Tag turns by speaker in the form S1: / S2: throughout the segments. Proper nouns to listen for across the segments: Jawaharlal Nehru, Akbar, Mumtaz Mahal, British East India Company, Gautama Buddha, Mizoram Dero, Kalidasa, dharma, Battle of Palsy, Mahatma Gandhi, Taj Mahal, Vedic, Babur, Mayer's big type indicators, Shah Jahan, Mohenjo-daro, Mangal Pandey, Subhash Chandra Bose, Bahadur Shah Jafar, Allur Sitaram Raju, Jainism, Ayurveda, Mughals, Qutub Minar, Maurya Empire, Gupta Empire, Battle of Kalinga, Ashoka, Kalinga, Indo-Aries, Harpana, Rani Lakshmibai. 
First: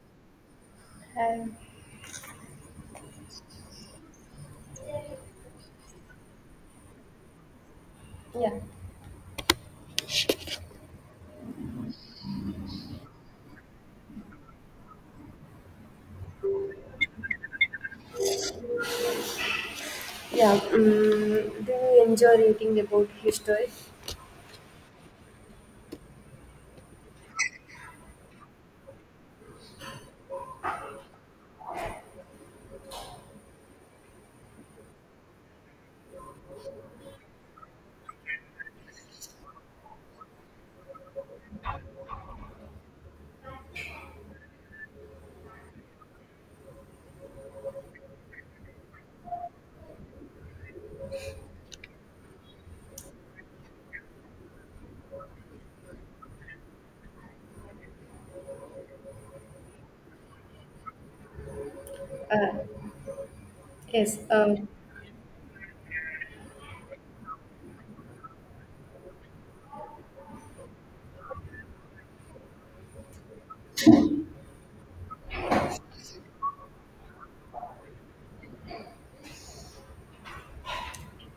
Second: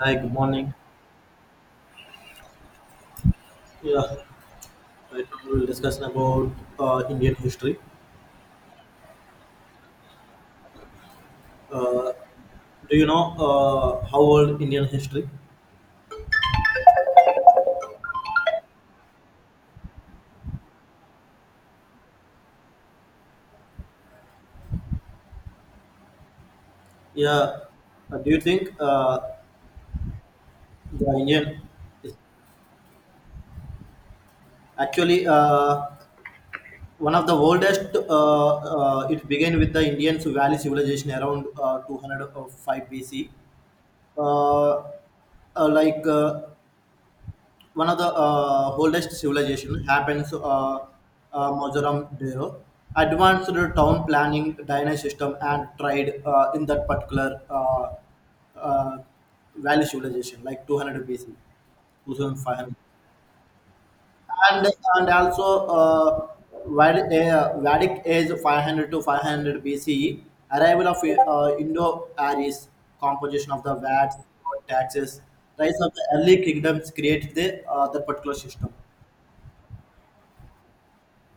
S1: Hi, good morning.
S2: Um,
S1: Yeah, right now we'll discuss about Indian history.
S2: yeah,
S1: Uh, do you know how old Indian history?
S2: yeah. Do you enjoy reading about history?
S1: Yeah. Do you think the Indian is actually one of the oldest? It began with the Indian Valley civilization around 205 BC. Uh, like one of the oldest civilization happens Mizoram Dero. Advanced town planning, dynasty system, and trade in that particular uh, valley civilization, like 200 BC, 2500,
S2: Uh, yes.
S1: and also uh, Vedic age 500 to 500 BCE, arrival of Indo-Aries, composition of the VAT, taxes, rise of the early kingdoms create the particular system.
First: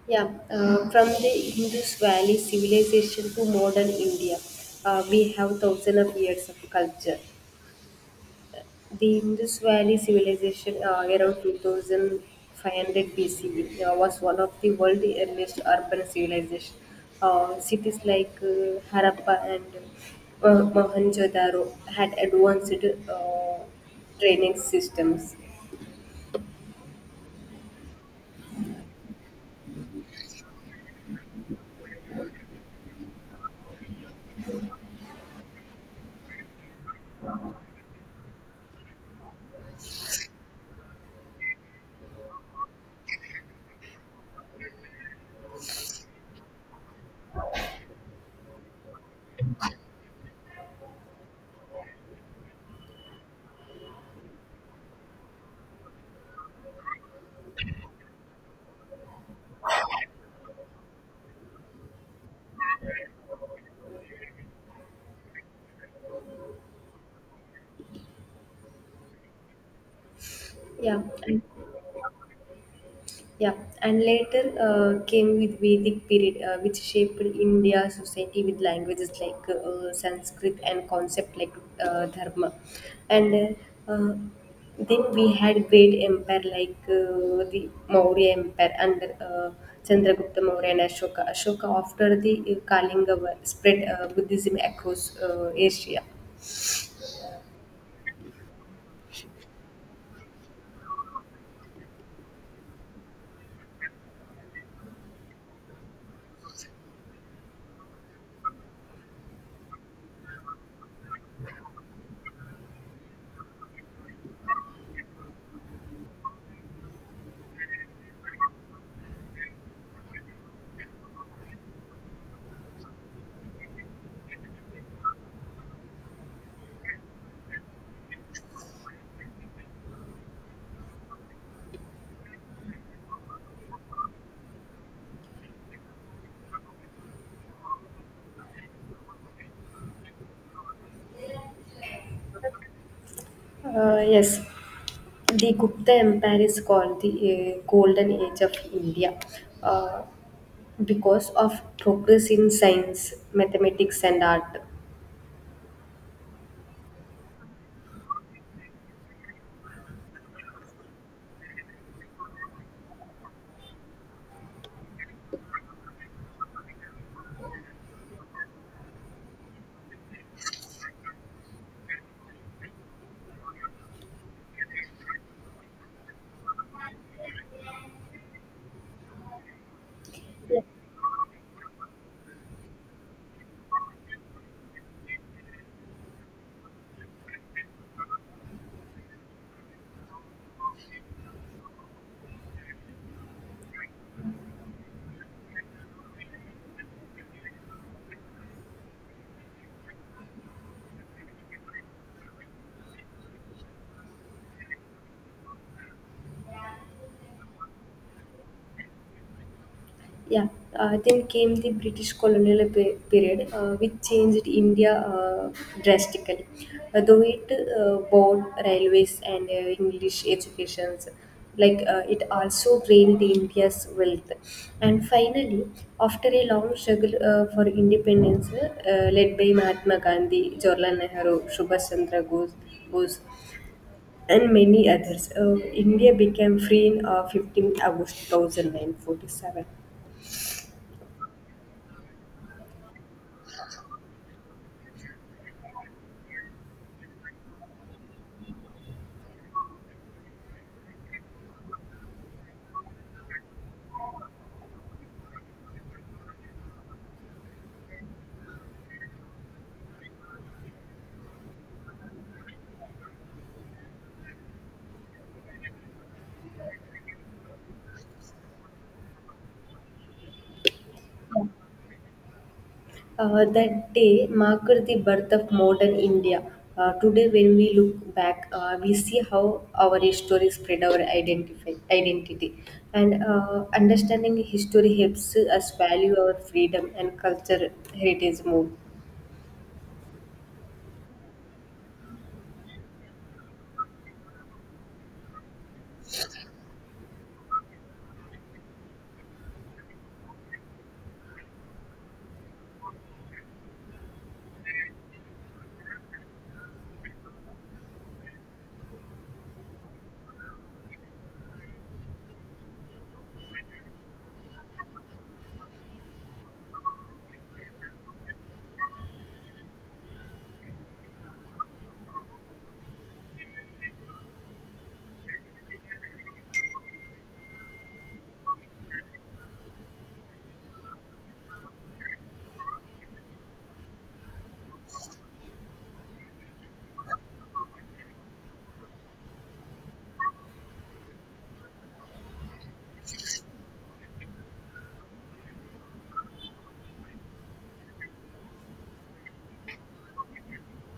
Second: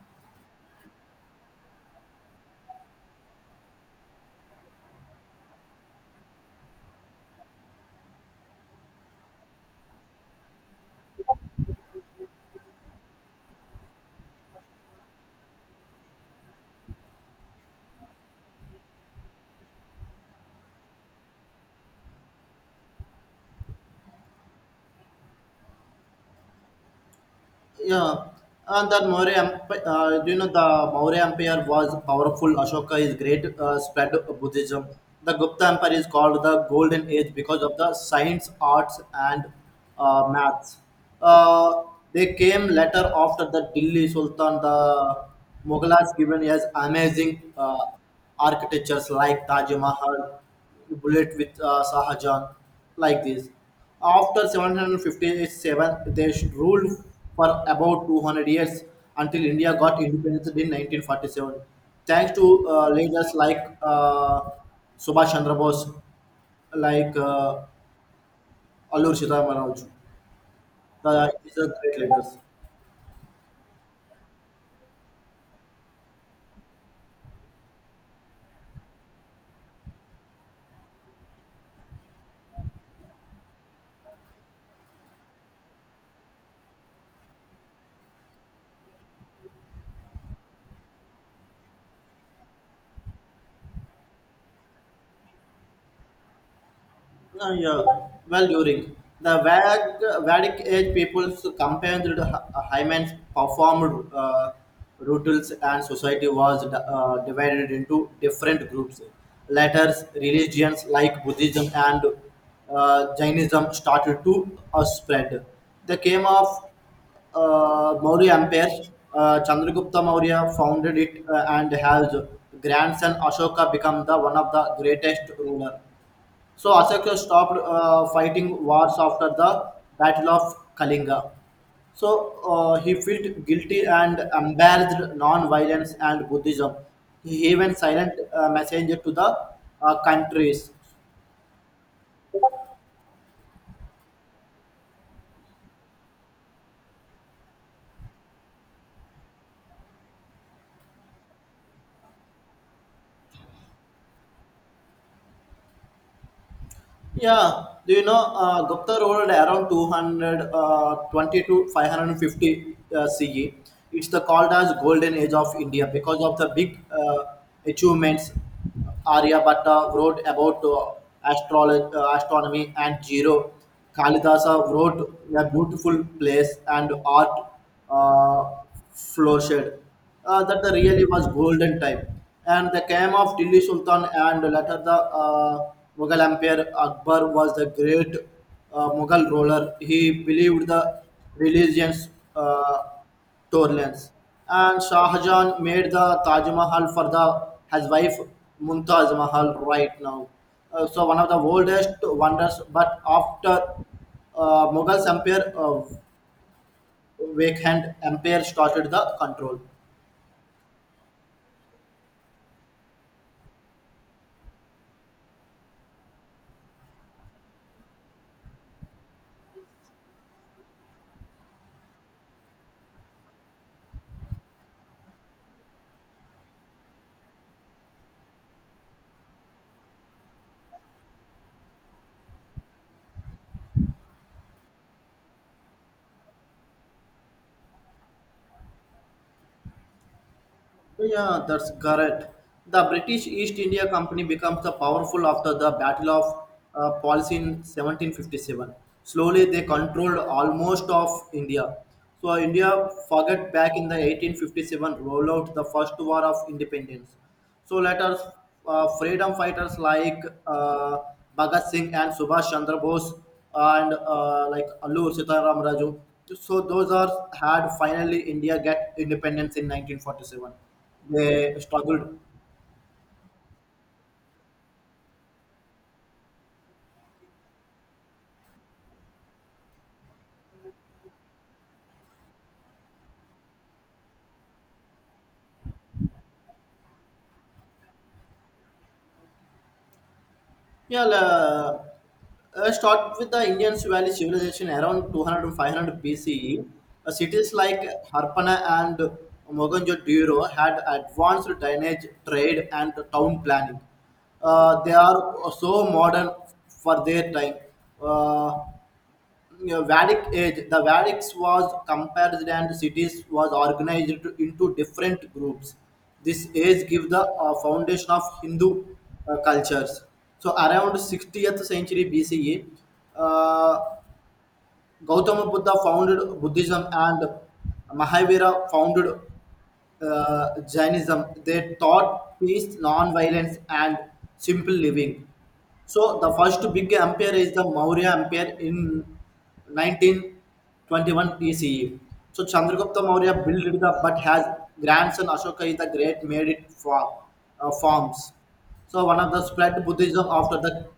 S2: Yeah. From the Indus Valley civilization to modern India, we have thousands of years of culture. The Indus Valley Civilization, around 2500 BCE, was one of the world's earliest urban civilizations. Cities like Harappa and Mohenjo-daro had advanced uh, training systems.
S1: Yeah, and that Maurya, Emp- you know, the Maurya Empire was powerful. Ashoka is great, spread of Buddhism. The Gupta Empire is called the Golden Age because of the science, arts, and maths. Uh, they came later after the Delhi Sultan. The Mughals given as amazing architectures like Taj Mahal, Bullet with Shah Jahan, like this. After 757, they ruled for about 200 years until India got independence in 1947. Thanks to leaders like Subhash Chandra Bose, like Allur Sitaram Raju.
S2: Yeah,
S1: The,
S2: and
S1: these are great leaders.
S2: Yeah, and later came with Vedic period, which shaped India society with languages like Sanskrit and concept like dharma. And uh, uh, then we had great empire like the Maurya Empire under Chandragupta Maurya and Ashoka. Ashoka after the Kalinga war spread Buddhism across Asia.
S1: Uh, yeah. Well, during the Vedic age, people's compared the Hyman's performed rituals and society was divided into different groups. Later, religions like Buddhism and Jainism started to spread. The came of Maurya Empire, Chandragupta Maurya founded it and has grandson Ashoka become the one of the greatest ruler. So Ashoka stopped fighting wars after the Battle of Kalinga. So he felt guilty and embarrassed non-violence and Buddhism. He even silent messenger to the countries.
S2: Yes. The Gupta Empire is called the Golden Age of India uh, because of progress in science, mathematics, and art.
S1: Yeah, do you know, Gupta rolled around 220 to 550 CE. It's the called as golden age of India because of the big achievements. Aryabhatta wrote about astrology, astronomy and zero. Kalidasa wrote a beautiful place and art. Uh, Flow shed, that the really was golden time and the came of Delhi Sultan and later the uh, Mughal Empire. Akbar was the great Mughal ruler. He believed the religions uh, tolerance and Shah Jahan made the Taj Mahal for the his wife Mumtaz Mahal right now. So one of the oldest wonders, but after Mughal Empire, Wakekhand Empire started the control.
S2: Yeah, then came the British colonial period, which changed India drastically. Though it bought railways and English educations, like it also drained India's wealth. And finally, after a long struggle for independence, led by Mahatma Gandhi, Jawaharlal Nehru, Subhash Chandra Bose, and many others, India became free in 15th August 1947.
S1: So, yeah, that's correct. The British East India Company becomes the powerful after the Battle of Palsy in 1757. Slowly, they controlled almost of India. So India forget back in the 1857 rollout the first war of independence. So let freedom fighters like uh, Bhagat Singh and Subhash Chandra Bose and like Allur Sitaram Raju. So those are had finally India get independence in 1947. They struggled.
S2: That day marked the birth of modern India. Today, when we look back, we see how our history spread our identity. And understanding history helps us value our freedom and culture heritage more.
S1: Yeah, start with the Indian Valley civilization around 200 to 500 BCE. Cities like Harpana and Mohenjo-daro had advanced drainage, trade, and town planning. They are so modern for their time. Uh, you know, Vedic age, the Vedics was compared and cities was organized into different groups. This age gives the foundation of Hindu cultures. So around 60th century BCE, uh, Gautama Buddha founded Buddhism and Mahavira founded Jainism. They taught peace, non-violence, and simple living. So the first big empire is the Maurya Empire in 1921 BCE. So Chandragupta Maurya built it up, but has grandson Ashoka is the Great made it for, forms. So one of the spread Buddhism after the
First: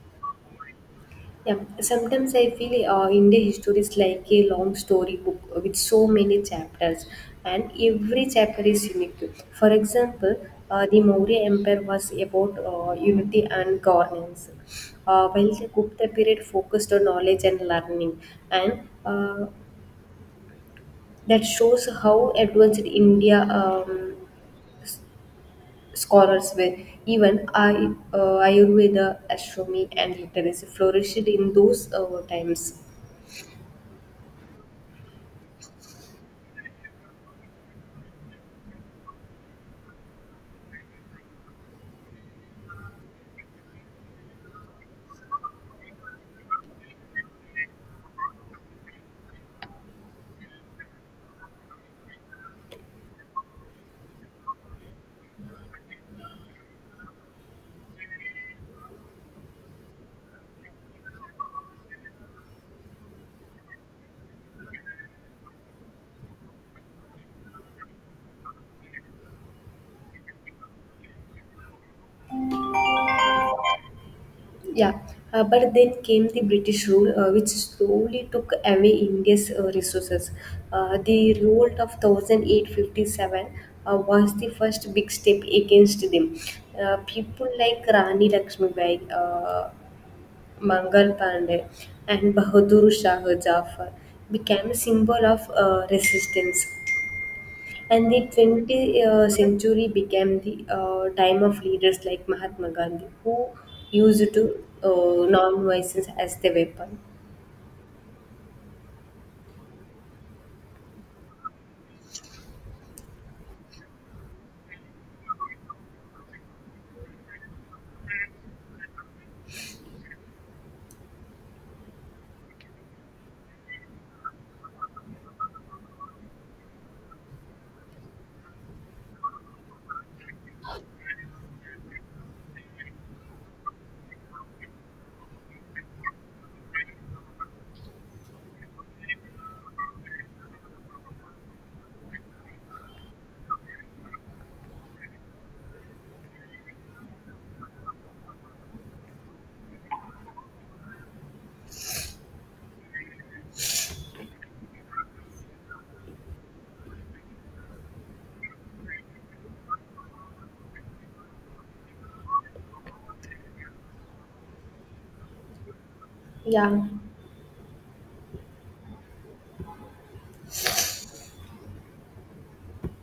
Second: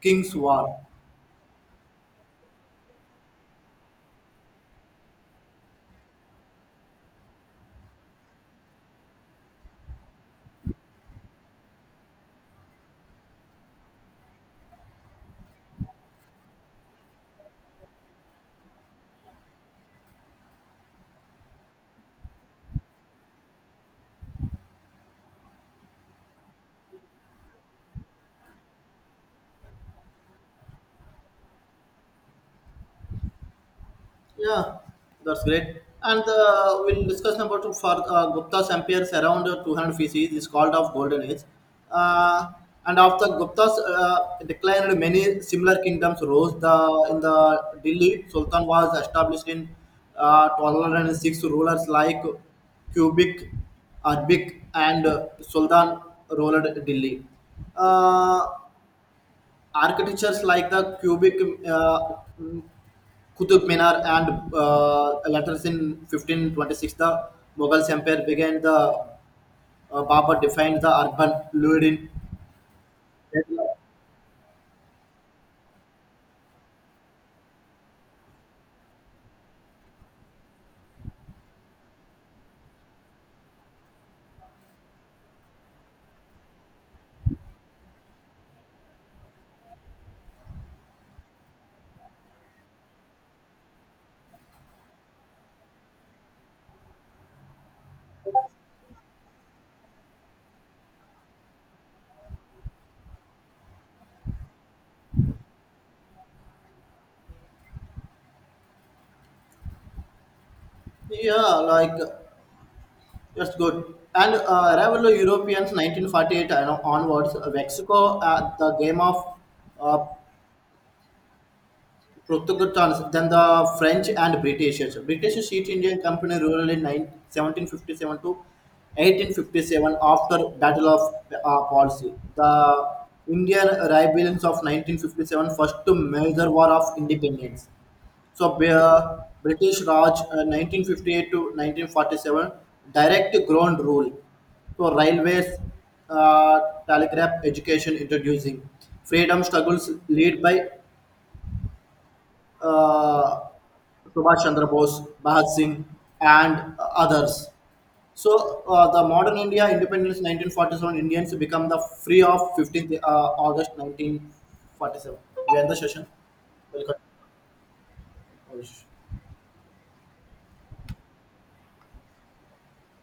S1: King's War.
S2: Yeah, sometimes I feel India history is like a long storybook with so many chapters, and every chapter is unique. For example, the Maurya Empire was about unity and governance, while the Gupta period focused on knowledge and learning, and that shows how advanced India scholars were. Even I, Ayurveda, astronomy, and literacy flourished in those times.
S1: Yeah, that's great. And we'll discuss number two for Gupta's empires around 200 BC is called of Golden Age. Uh, and after Gupta's decline, many similar kingdoms rose. The in the Delhi Sultan was established in 1206. Rulers like Kubik, Arbik, and Sultan ruled Delhi. Uh, architectures like the Cubic uh, Qutub Minar and letters in 1526, the Mughals Empire began the Babur defined the urban Lurin.
S2: Yeah, but then came the British rule, which slowly took away India's resources. The revolt of 1857 was the first big step against them. People like Rani Lakshmibai, Mangal Pandey, and Bahadur Shah Jafar became a symbol of resistance. And the 20th century became the time of leaders like Mahatma Gandhi, who used to non-violence as the weapon.
S1: Yeah, like that's good. And rival Europeans 1948 and onwards, Mexico at the game of uh, Portugal trans than the French and British. British East India Company ruled in 9 1757 to 1857 after Battle of Palsy. The Indian rebellions of 1957 first major war of independence. So British Raj, 1958 to 1947 direct ground rule. So railways, uh, telegraph, education introducing freedom struggles led by uh, Subhash Chandra Bose, Bhagat Singh, and others. So, the modern India independence 1947, Indians become the free of 15th August 1947. We end the session.
S2: Yeah.
S1: Welcome.